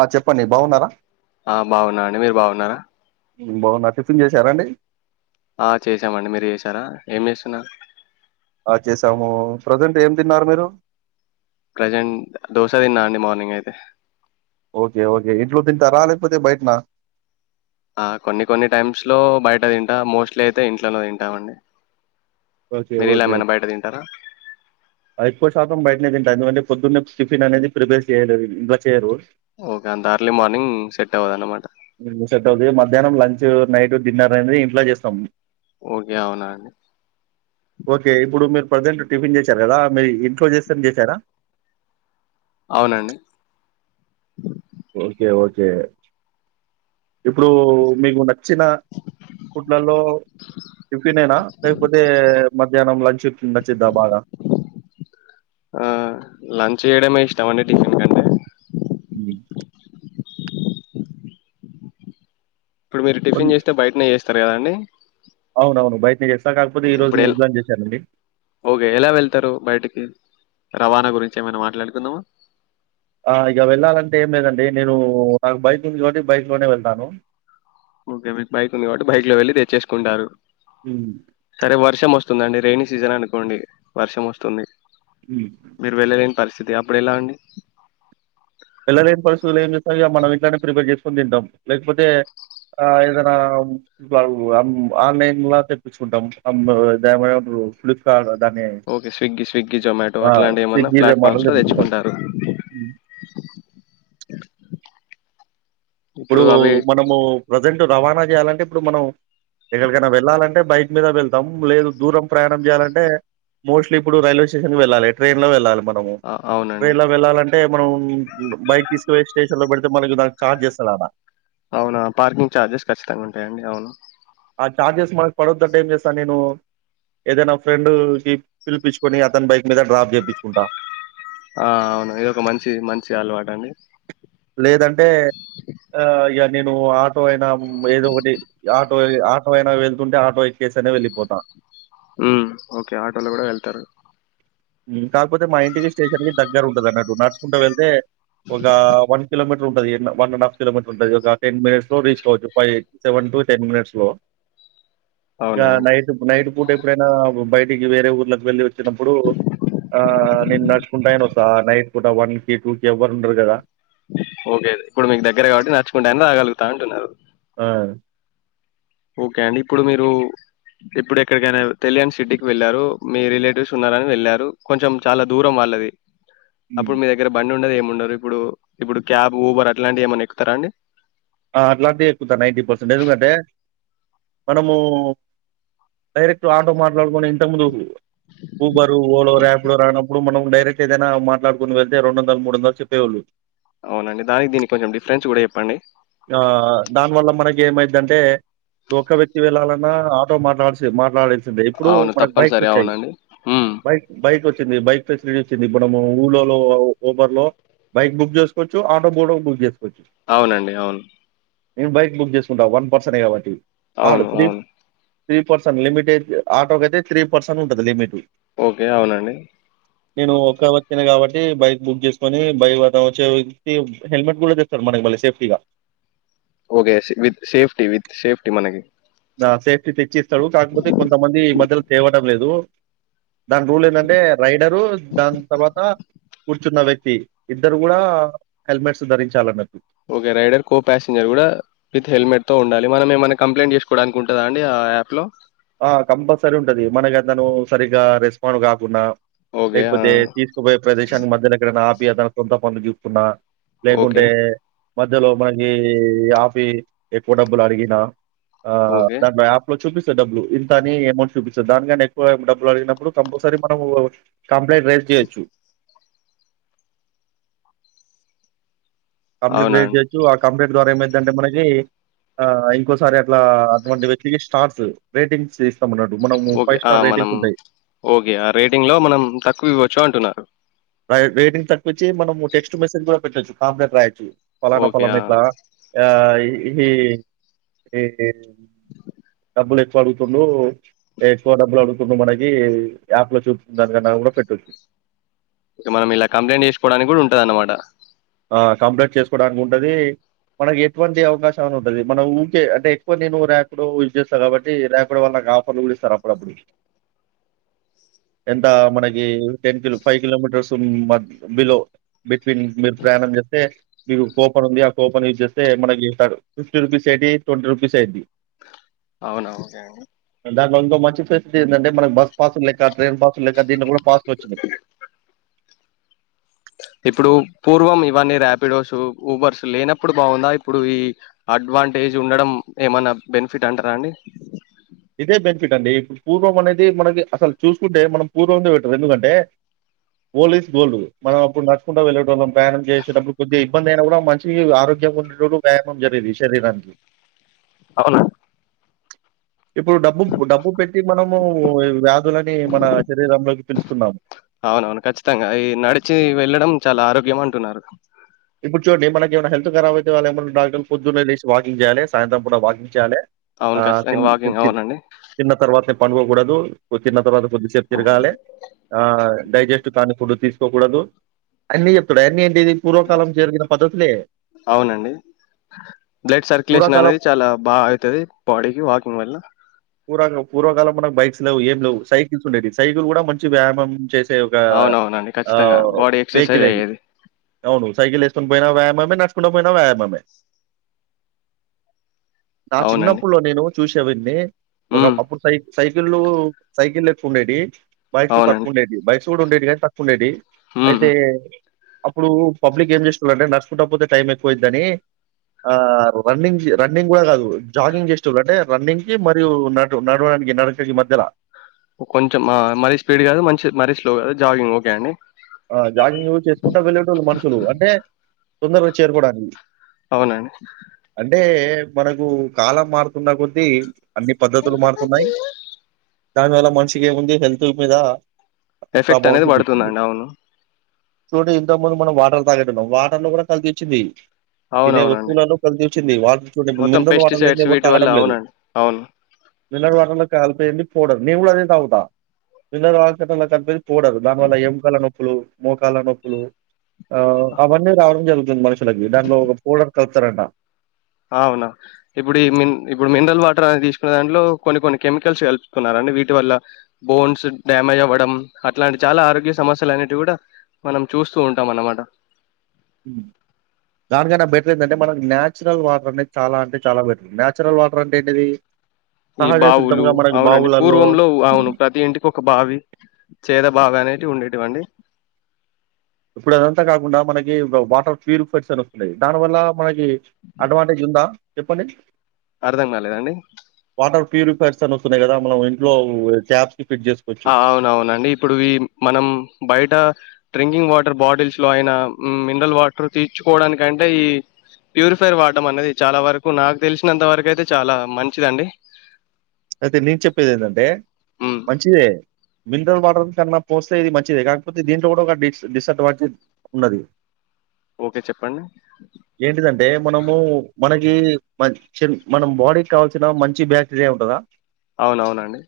ఆ చెప్పండి బాగున్నారా ఆ బాగున్నా అండి మీరు బాగున్నారా మ్మ్ బాగున్న టిఫిన్ చేశారా అండి ఆ చేసామండి మీరు చేసారా ఏం చేస్తున్నా ఆ చేసాము ప్రజెంట్ ఏం తిన్నారు మీరు ప్రజెంట్ దోశ తిన్నా అండి మార్నింగ్ అయితే ఓకే ఓకే ఇంట్లో తింటారా లేకపోతే బయటనా ఆ కొన్ని కొన్ని టైమ్స్లో బయట తింటా మోస్ట్లీ అయితే ఇంట్లోనే తింటామండి ఓకే మీరు ఇలా ఓకే ఏమైనా బయట తింటారా ఆ ఎక్కువ శాతం బయటనే తింట ఎందుకంటే పొద్దున్నే టిఫిన్ అనేది ప్రిపేర్ చేయలేదు ఇంట్లా చేయరు ఓకే అంత అర్లీ మార్నింగ్ సెట్ అవ్వదు అన్నమాట సెట్ అవుతుంది [unintelligible] నైట్ డిన్నర్ అనేది ఇంట్లో చేస్తాం ఓకే అవునా అండి ఓకే ఇప్పుడు మీరు ప్రజెంట్ టిఫిన్ చేసారు కదా మీరు ఇంట్లో చేస్తని చేసారా అవునండి ఓకే ఓకే ఇప్పుడు మీకు నచ్చిన ఫుడ్లలో టిఫిన్నా లేకపోతే మధ్యాహ్నం లంచ్ ఫ్న్ నచ్చిద్దా బాగా చెయ్యడమే ఇస్టమంది టిఫెన్ కంటె ఇ ఇప్పుడు మీరు ఉమ్. టిఫన్ చేస్తే బయటనే చేస్తే చెస్తారు కదండి అవునవును బయటనే చేస్త ఇప్పుడు ఎ ఓకే ఎలా వెళ్తారు బయటికి రవాణా గురించి ఏమైనా మాట్లాడుకుందావా ఆ ఇక వెళ్ళాలంటే ఏం లేదండి నేను నాకు బైక్ నుంచి ఒకటి బైక్ లోనే వెళ్తాను ఓకే మీ బైక్ ఉంది కాబట్టి బైక్ లో వెళ్ళలి తెచ్చేసుకుంటారు హ్మ్. సరే వర్ష మస వస్తుందండి రెైనీ సీజన్ అనుకోండి వర్షం వస్తుంది హ మీరు వెళ్ళలేని పరిస్థితి అప్పుడు ఎలా అండి వెళ్ళలేని పరిస్థితులు ఏం చేస్తా మనం ఇట్లనే ప్రిపేర్ చేసుకొని తింటాం లేకపోతే ఆ ఏదై ఆన్లైన్ లా తెప్పించుకుంటాంమ్మ ఫ్లిప్కార్ట్ దాన్ని ఓకే స్విగ్గీ స్విగ్గి జొమాటో అట్లాంటివి ఏమన్నా స్విగ్గీ, జొమాటోలో ప్లాట్ఫామ్స్ లో తెప్పించుకుంటాం. తెచ్చుకుంటారు ఇప్పుడు మనము ప్రజెంట్ రవాణా చేయాలంటే ఇప్పుడు మనం ఎక్కడికైనా వెళ్ళాలంటే బయట మీద వెళ్తాం లేదు దూరం ప్రయాణం చేయాలంటే మోస్ట్లీ ఇప్పుడు రైల్వే స్టేషన్కి వెళ్ళాలి ట్రైన్ లో వెళ్ళాలి మన ఆ, ట్రై అవునండి లో వెళ్ళాలంటే మనం బైక్ తీసుకువి స్టేషన్ లో పె మరి చార్జెస్ సలాదా అవునా పార్కింగ్ చఛార్జెస్ ఖచ్చితంగా ఉంటాయిండి అవునా ఆ చార్జెస్ మాకు పడొద్దంటే ఏం చేస్తాను నేను ఏదైనా ఫ్రెండ్ కి పిలిపించుకొని అతని బైక్ మీద డ్రాప్ చేపించుకుంటా. ఆ అవును ఇది ఒక మంచి మంచి అలవాటు అండి లేదంటే ఆ ఇక నేను ఆటో అయినా ఏదో ఒకటి ఆటో ఆటో అయినా వెళ్తుంటే ఆటో ఎక్కేసనే వెళ్ళిపోతాను ఉమ్ ఓకే ఆటోలో కూడా వెళ్తారు కాకపోతే మా ఇంటికి స్టేషన్ కి దగ్గర ఉంటది అన్నట్టు నడుచుకుంటూ వెళ్తే ఒక వన్ కిలోమీటర్ ఉంటది వన్ అండ్ హాఫ్ కిలోమీటర్ ఉంటది ఒక టెన్ మినిట్స్ లో రీచ్ కావచ్చు five seven to ten minutes లో ఇక అవునా అండి నైట్ నైట్ పూట ఎప్పుడైనా బయట కి వేరే ఊర్ళకి వెళ్ళలి వచ్చినప్పుడు ఆ నేను నడుచుకుంటాను వసా నైట్ కూడా వన్ కి టూ కి ఎవ్వరు ఉన్నారు కదా ఓకే ఇప్పుడు మీకు దగ్గర కాబట్టి నచ్చుకుంటే ఆయ రాగలుగుతా ఉంటున్నారు ఆ ఓకే అండి ఇప్పుడు మీరు ఇప్పుడు ఎక్కడికైనా తెలియని సిటీకి వెళ్ళారు మీ రిలేటివ్స్ ఉన్నారని వెళ్ళారు కొంచెం చాలా దూరం వాళ్ళది హ్మ్. అప్పుడు మీ దగ్గర బండి ఉండదు ఏమ్ ఉండరు ఇప్పుడు ఇప్పుడు క్యాబ్ ఊబర్ అట్లాంటివి ఏమన్నా ఎక్కుతారా అండి ఆ అట్లాంటి ఎక్కుతా నైన్ంటీ పర్సెంట్ ఎందుకంటే మనము డైరెక్ట్ ఆటో మాట్లాడుకొని ఇంతకుముందు ఊబరు ఓలో ర్యాపిడో రానప్పుడు మనం డైరెక్ట్ ఏదైనా మాట్లాడుకుని వెళ్తే రెందొండల్ మూదొండల్ చెప్పేవోళ్ళు అవునండి దానికి దీనికి కొంచెం డిఫరెన్స్ కూడా చెప్పండి ఆ దానివల్ల మనకి ఏమైందంటే ఒక్క వ్యక్తి వెళ్లాలన్నా ఆటో మాట్లాడిసి మాట్లాడేది ఇప్పుడు అవును మనకు బైక్స్ తప్పనిసరి వచ్చాయి అవునండి ఉమ్ బైక్ బైక్ వచ్ వచ్చింది బైక్ ఫెసిలిటీ వచ్చింది ఇప్పుడు ఊర్లలో ఊబర్ లో బైక్ బుక్ చేసుకోవచ్చు ఆటో బుడా బుక్ చేసుకోచ్చు అవునండి అవును నేను బైక్ బుక్ చేసుకుంటాం వన్ పర్సనే కాబట్టి అవును అవును త్రీ పర్సెన్ లిమిట్ అయితే ఆటోకయితే త్రీ పర్సెన్ ఉంటది లిమిట్ ఓకే అవునండి నేను ఒక్క వ్యక్తినే కాబట్టి బైక్ బుక్ చేసుకొని బయలుదేరి వచ్చే వ్యక్తి హెల్మెట్ కూడా తెస్తారు మనకి మళ్ళీ సేఫ్టీగా okay with safety with safety మనకి నా సేఫ్టీ తెచ్చి ఇస్తాడు కాకపోతే కొంతమంది ఈ మధ్యలో తేవడం లేదు దాని రూల్ ఏంటంటే రైడరు దాన్ తర్వాత కూర్చున్న వ్యక్తి ఇద్దరు కూడా హెల్మెట్స్ ధరించాలన్నట్టు ఓకే రైడర్ కో పాసింజర్ కూడా విత్ హెల్మెట్ తో ఉండాలి మనం ఏమన్న కంప్లైంట్ చేసుకోడానికి ఉంటదా అండి ఆ యాప్ లో ఆ కంపల్సరీ ఉంటది మనకతను సరిగ్గా రెస్పాండ్ కాకున్నా ఓకే ఆ లేకపోతే తీసుకుపోయే ప్రదేశానికి మధ్యలో ఎక్కడన్నా ఆ యదా కొంత పన్ను గిక్కున్న ఓకే లేకుంటే మధ్యలో మనకి ఆఫీ ఎక్కువ డబ్బులు అడిగిన ఆ ఓకే దట్ మై ఆప్ లో చూపిస్ ఇంత డబ్బులు ఇంతని అమౌంట్ చూపిస్తద్ దాని కన్న ఎక్కువ డబ్బులు అడిగినప్పుడు కంపల్సరీ మనం కంప్లైంట్ రైజ్ చేయొచ్చు కంప్లైంట్ అవునా రేజ్ అండి చేయచ్చు ఆ కంప్లైంట్ ద్వారా ఏమైదంటే మనకి ఆ ఇంకోసారి అట్లా అటువంటి వ్యక్తికి స్టార్స్ రేటింగ్స్ ఇస్ ఓకే ఆ మనం ఓకే ఆ రేటింగ్ లో మనం తక్కువ ఇవ్వ చో అంటున్నారు ఆ రేటింగ్ తక్కువిచ్చి మనం టెక్స్ట్ మెసేజ్ కూడా పెట్టొచ్చు కాంప్లెట్ రాయచ్చు పలానా ఓకే పలనా ఆ ఇట్లా ఏయి డబ్బులు ఎక్కువ అడుగుతుండు ఎక్కువ డబ్బులు అడుగుతుండు మనకి యాప్ లో చూపి దానికన్నా కూడా పెట్టొచ్చు ఇక మనం ఇలా కంప్లైంట్ చేసుకోడానికి కూడా ఉంటదన్నమాట ఆ కంప్లైంట్ చేసుకోడానికి ఉంటది మనకి ఎటువంటి అవకాశమైనా ఉంటది మనం ఊకే అంటే ఎక్కువ నేను ర్యాపిడో యూజ్ చేస్తా కాబట్టి ర్యాపిడో వాళ్ళకి ఆఫర్లు కూడా ఇస్తారు అప్పుడప్పుడు ఎంత మనకి టెన్తులు five kilometres but below between ప్రయాణం చేస్తే మీకు కూపన్ ఉంది ఆ కూపన్ యూజ్ చేస్తే మనకి ఇస్తాడు ఫిఫ్టీ రూపీస్ ఏటి ట్వంటీ రూపీస్ ఏంటి అవునవును ఒకె అండి దాంట్లొ ఇంకో మంచి ఫెసిలిటీ ఏందంటె మనకు బస్ పాస్ ల్లెక ట్రైన్ పాస్ లేక దీంట్లో కూడా పాస్లు వచ్చినియ్ ఇప్పుడు పూర్వం ఇవన్నీ ర్యాపిడోస్ ఊబర్స్ లేనప్పుడు బాగుందా ఇప్పుడు ఈ అడ్వాంటేజ్ ఉండడం ఏమన్నా బెనిఫిట్ అంటారా అండి ఇదే బెనిఫిట్ అండి ఇప్పుడు పూర్వం అనేది మనకి అసలు చూసుకుంటే మనం పూర్వంతో బెట్టరు ఎందుకంటే ఓల్ ఇస్ గోల్డ్ మనం అప్పుడు నడుచుకుంట వెళ్ళేటొళ్ళం ప్రయాణం చేసేటప్పుడు కొద్దిగా ఇబ్బంది అయినా కూడా మంచి ఆరోగ్యంగా ఉండేటొళ్ళు వ్యాయామం జరిగేది శరీరానికి అవునా ఇప్పుడు డబ్బు డబ్బు పెట్టి మనము వ్యాధులని మన శరీరంలోకి పిలుస్తున్నాము అవునవును ఖచ్చితంగా ఈ నడిచి వెళ్ళడం చాలా ఆరోగ్యం అంటున్నారు కుర్చొని మనకి ఏమైనా హెల్త్ ఖరాబ్ అయితే వాళ్ళు ఏమన్నా డాక్టర్లు పొదున్నేలేసి వాకింగ్ చేయాలె సాయంత్రం పూట వాకింగ్ చేయాలె అ.. అవును ఖచ్చితంగా వాకింగ్ అవునండి తిన్న తర్వాతె పడుకోకూడదు తిన్న తర్వాత కొద్దిసేపు తిరగాలె ఆ డైజెస్ట్ కానీ ఫుడ్ తీసుకోకూడదు అన్నీ చెప్తాడు అయ్యన్నీ ఏంటిది పూర్వ కాలం జరిగిన పద్ధతిలే అవునండి బ్లడ్ సర్కులేషన్ పూర్వకాలం అనేది చాలా బా అయితది బాడీకి వాకింగ్ వల్ల పూర్వ పూర్వకాలం మనకు బైక్స్ లేవు ఏం లేవు సైకిల్స్ ఉండేవి సైకిల్ కూడా మంచి వ్యాయామం చేస్త స్తె ఒక అవునవునండి ఖచ్చితంగా బాడీ ఎక్సర్సైజ్ వెహికల్ అది అయ్యేది అవును సైకిల్ ఏసుకొని పోయినా వ్యాయామమే నడుచుకుంటూ పోయినా వ్యాయామమే నా అవునండి చిన్నప్పుడు లో నేను చూసేవన్నీ ఉమ్ ఒకప్పుడు సై సైకిళ్ళు సైకిళ్ళెక్కవ ఉండేవి బైక్స్ తక్కువ అవునండి ఉండేవి బైక్స్ [unintelligible] ఉండేది కానీ తక్కువ ఉండేది ఉమ్ అయితే అప్పుడూ పబ్లిక్ ఏం చేసెటొళంటే నడుచుకుంట పోతే టైం ఎక్కువ అయిద్దనీ ఆ.. రన్నింగ్ రన్నింగ్ కూడా కాదు జాగింగ్ చేసెటొళ్ళు అంటే రన్నింగ్ కి మరియు నటు నడవడానికి నడకకి మధ్యలా కొంచెం ఆ.. మరీ స్పీడ్ కాదు మంచి మరీ స్లో కాదు జాగింగ్ ఓకే అండి ఆ జాగింగ్ చేసుకుంటా వెళ్లేేటొళ్ళు మనుషులు అంటే తొందరగా చేరుకోవడానికి అవునండి మనకు కాలం మారుతున్న కొద్దీ అన్ని పద్ధతులు మారుతున్నాయి దానివల్ల మనిషికి ఏముంది హెల్త్ మీద ఎఫెక్ట్ అనేది పడుతుందండి అవును చూడు ఇంతకు ముందు మనం వాటర్ తాగెట్టున్నాం వాటర్ లో కూడా కల్తీ ఇచ్చింది తినే అవునవునండి. వస్తువులను కలిసి వచ్చింది వాటర్ చూడంప్పుడు మొత్తం మినరల్ వాటర్ లేద పెస్టిసైడ్స్ ఎవరు వీటి వల్ల తాగడం లేదు అవునండి. అవును. మినరల్ వాటర్ లో కాలపోయిడి పోడర్ నీవు కూడా అదే తగుతా కనిప పోడర్ దాని వల్ల ఏం కాల నొప్పులు మోకాల నొప్పులు ఆ అవనీ రావడం జరుగుతుంది [inaudible] ఇ దండలు పొడర్ కలుపుతార్ ఆట అవునా ఇప్పుడు ఈ మి ఇప్పుడు మినరల్ వాటర్ అనే తీసుకునే దాంట్లో కొన్ని కొన్ని కెమికల్స్ కలుపుతున్నడి వీటి వల్ల బోన్స్ డ్యామేజ్ అవ్వడం అట్లాంటి చాలా ఆరోగ్య సమస్యలు అనేవి కూడా మనం చూస్తూ ఉంటాం అన్నమాట దానికై నా బెటర్ ఏంటంటే మనకి నయాచురల్ వాటర్ అనేది చాలా అంటే చాలా బెటర్ నచురల్ వాటర్ అంటే ఏంటిది ఈ సహజ బావులు సిద్ధంగా మనకి అవునండి బావులలో పూర్వంలో అవును ప్రతి ఇంటికి ఒక బావి చేద బాగా అనేది ఉండేటివండి ఇప్పుడు అదంతా కాకుండా మనకి వాటర్ ప్యూరిఫైట్స్ అని వస్తున్నాయి దాని వల్ల మనకి అడ్వాంటేజ్ ఉందా చెప్పండి అర్ధం కాలేదా అండి ప్యూరిఫైర్స్ అని వస్తున్నాయి కదా మనం ఇంట్లో ట్యాప్ అవునవునండి ఇప్పుడు మనం బయట డ్రింకింగ్ వాటర్ బాటిల్స్ లో అయిన మినరల్ వాటర్ తీర్చుకోవడానికంటే ఈ ప్యూరిఫైర్ వాటం అనేది చాలా వరకు నాకు తెలిసినంత వరకు అయితే చాలా మంచిదిండి అయితే నేను చెప్పేది ఏంటంటే మ్మ్ మంచిదే మినరల్ వాటర్ కన్నా పోస్తే ఇది మంచిదే కాకపోతే దీంట్లో కూడా ఒక డిస్ డిసడ్వాంటేజ్ ఉన్నది ఓకే చెప్పండి ఏంటిదంటే మనము మనకి మ చి మనం బాడీకి కావాల్సిన మంచి బ్యాక్టీరియా ఉంటందా అవునవునండి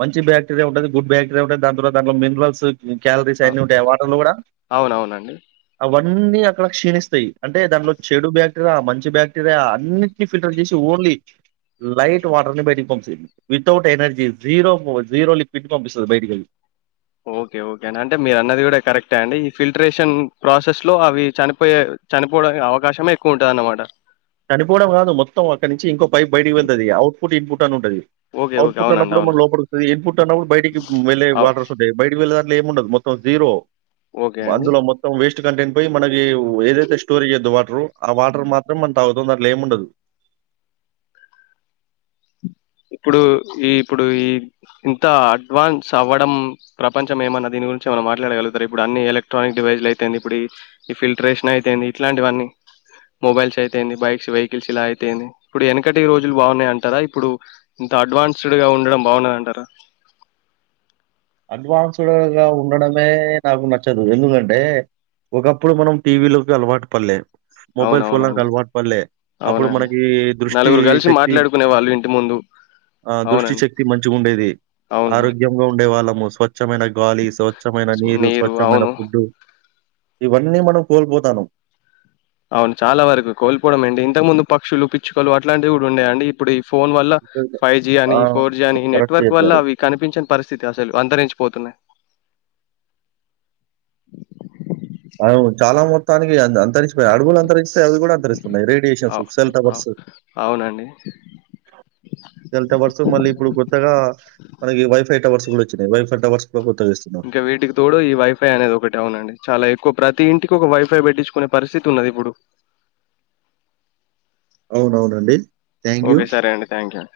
మంచి బ్యాక్టీరియా ఉంటంది గుడ్ బ్యాక్టీరియా దాని తర్వాత అందులో మినరల్స్ ఈ క్యాలరీస్ అవు అన్ని ఉంటాయి వాటర్లు కూడా అవునవునండి అ అన్ని అక్కడ క్షీణిస్తాయి అంటే దానిలో చెడు బ్యాక్టీరియా మంచి బ్యాక్టీరియా అన్నిటిని ఫిల్టర్ చేసి ఓన్లీ లైట్ వాటర్ ని బయటికు పంా వితౌట్ ఎనర్జీ జీరో లిక్విడ్ పంపిస్తుంది బయటికి ఓకే ఓకే అ అంటే మీరు అన్నది కూడా కరెక్టా అండి ఈ ఫిల్టరేషన్ ప్రాసెస్ లో అవి చనిపోయే చనిపోడా అవకాశమే ఎక్కువ ఉంటది అన్నమాట చనిపోవడం కాదు మొత్తం అక్క నుంచి ఇంకో పై బడికి వెళ్తుది అవుట్పుట్ ఇన్పుట్ ఉంటది ఓకే ఓకే అవుట్పుుట్ అవునండి అన్నప్పుడు మన అవును లోప వస్తుంది ఇన్పుట్ అన్నప్పుడు బయటికి వెళ్లేే అవు వాటర్స్ ఉంటాయి బయటికి వెళ్దని ఏము ఉండదు మొత్తం జీరో ఓకే అండి మందులో మొత్తం వేస్ట్ కంటెంట్ ప మనకి ఏదైతే స్టోరేయద్దు వాటర్ ఆ వాటర్ మాత్రం తాగుతం దాంట్లో ఏం ఉండదు ఇప్పుడు ఈ ఇప్పుడు ఈ ఇంత అడ్వాన్స్ అవ్వడం ప్రపంచం ఏమన్న దీని గురించి మనం మాట్లాడగలుగుతారు ఇప్పుడు అన్ని ఎలక్ట్రానిక్ డివైస్లు అయితేంది ఇప్పుడు ఈ ఫిల్టరేషన్ అయితేయింది ఇట్లాంటివన్నీ మొబైల్స్ అయితేయింది బైక్స్ వెహికల్స్ ఇలా అయితేయింది ఇప్పుడు వెనకటి రోజులు బాగున్నాయి అంటారా ఇప్పుడు ఇంత అడ్వాన్స్డ్గా ఉండడం బాగున్నదంటార అడ్వాన్స్డ్గా ఉండడమే నాకు నచ్చదు ఎందుకంటే ఒకప్పుడు మనం టీవీలోకి అలవాటు పడలేదు మొబైల్ ఫోన్లను అవునవునండి అలవాటు పల్లే అప్పుడు అవునండి మనకి దృష్టి నలుగురు కలిసి శక్తి మాట్లాడుకునే వాళ్ళు ఇంటి ముందు ఆ దృష్టి అవునండి శక్తి మంచిగా ఉండేది అవునండి ఆరోగ్యంగా ఉండే వాళ్ళ మో స్వచ్ఛమైన గాలి స్వచ్ఛమైన నీరు స్వచ్ఛమైన ఫుడ్డు ఇవన్నీ మనం కోల్పోతాను అవును చాలా వరకు కోల్పోవడం అండి ఇంతకు ముందు పక్షులు పిచ్చుకలు అట్లాంటివి కూడా ఉండయం అండి ఇప్పుడు ఫోన్ వల్ల ఫైవ్ జి ఆ! అని ఫోర్ జీ అని కరెక్ట్ నెట్వర్క్ చెప్పారు. వల్ల అవి కనిపించిన పరిస్థితి అసలు అందరించి పోతున్నా తనికి చేద్దాం పోయాయి అడవులు అంతరిస్తాయి అవి కూడా అంతరిస్తున్నాయి రేడియేషన్స్ అవ్ సెల్ అవ్ టవర్స్ అవునండి. సెల్ టవర్స్ మళ్ళీ ఇప్పుడు కొత్తగా మనకి వైఫై టవర్స్ ఇప్పుడు వచ్చినాయ్ వైఫై టవర్స్ కూడా కొత్తగా ఇస్తున్నారు. ఇంకా వీటికి తోడు ఈ వైఫై అనేది ఒకటి అవునండి చాలా ప్రతి ఇంటికి ఒక వైఫై పెట్టించుకునే పరిస్థితి ఉన్నది ఇప్పుడు అవునవునండి థాంక్ యూ. ఓకే సరే అండి థాంక్ యూ అ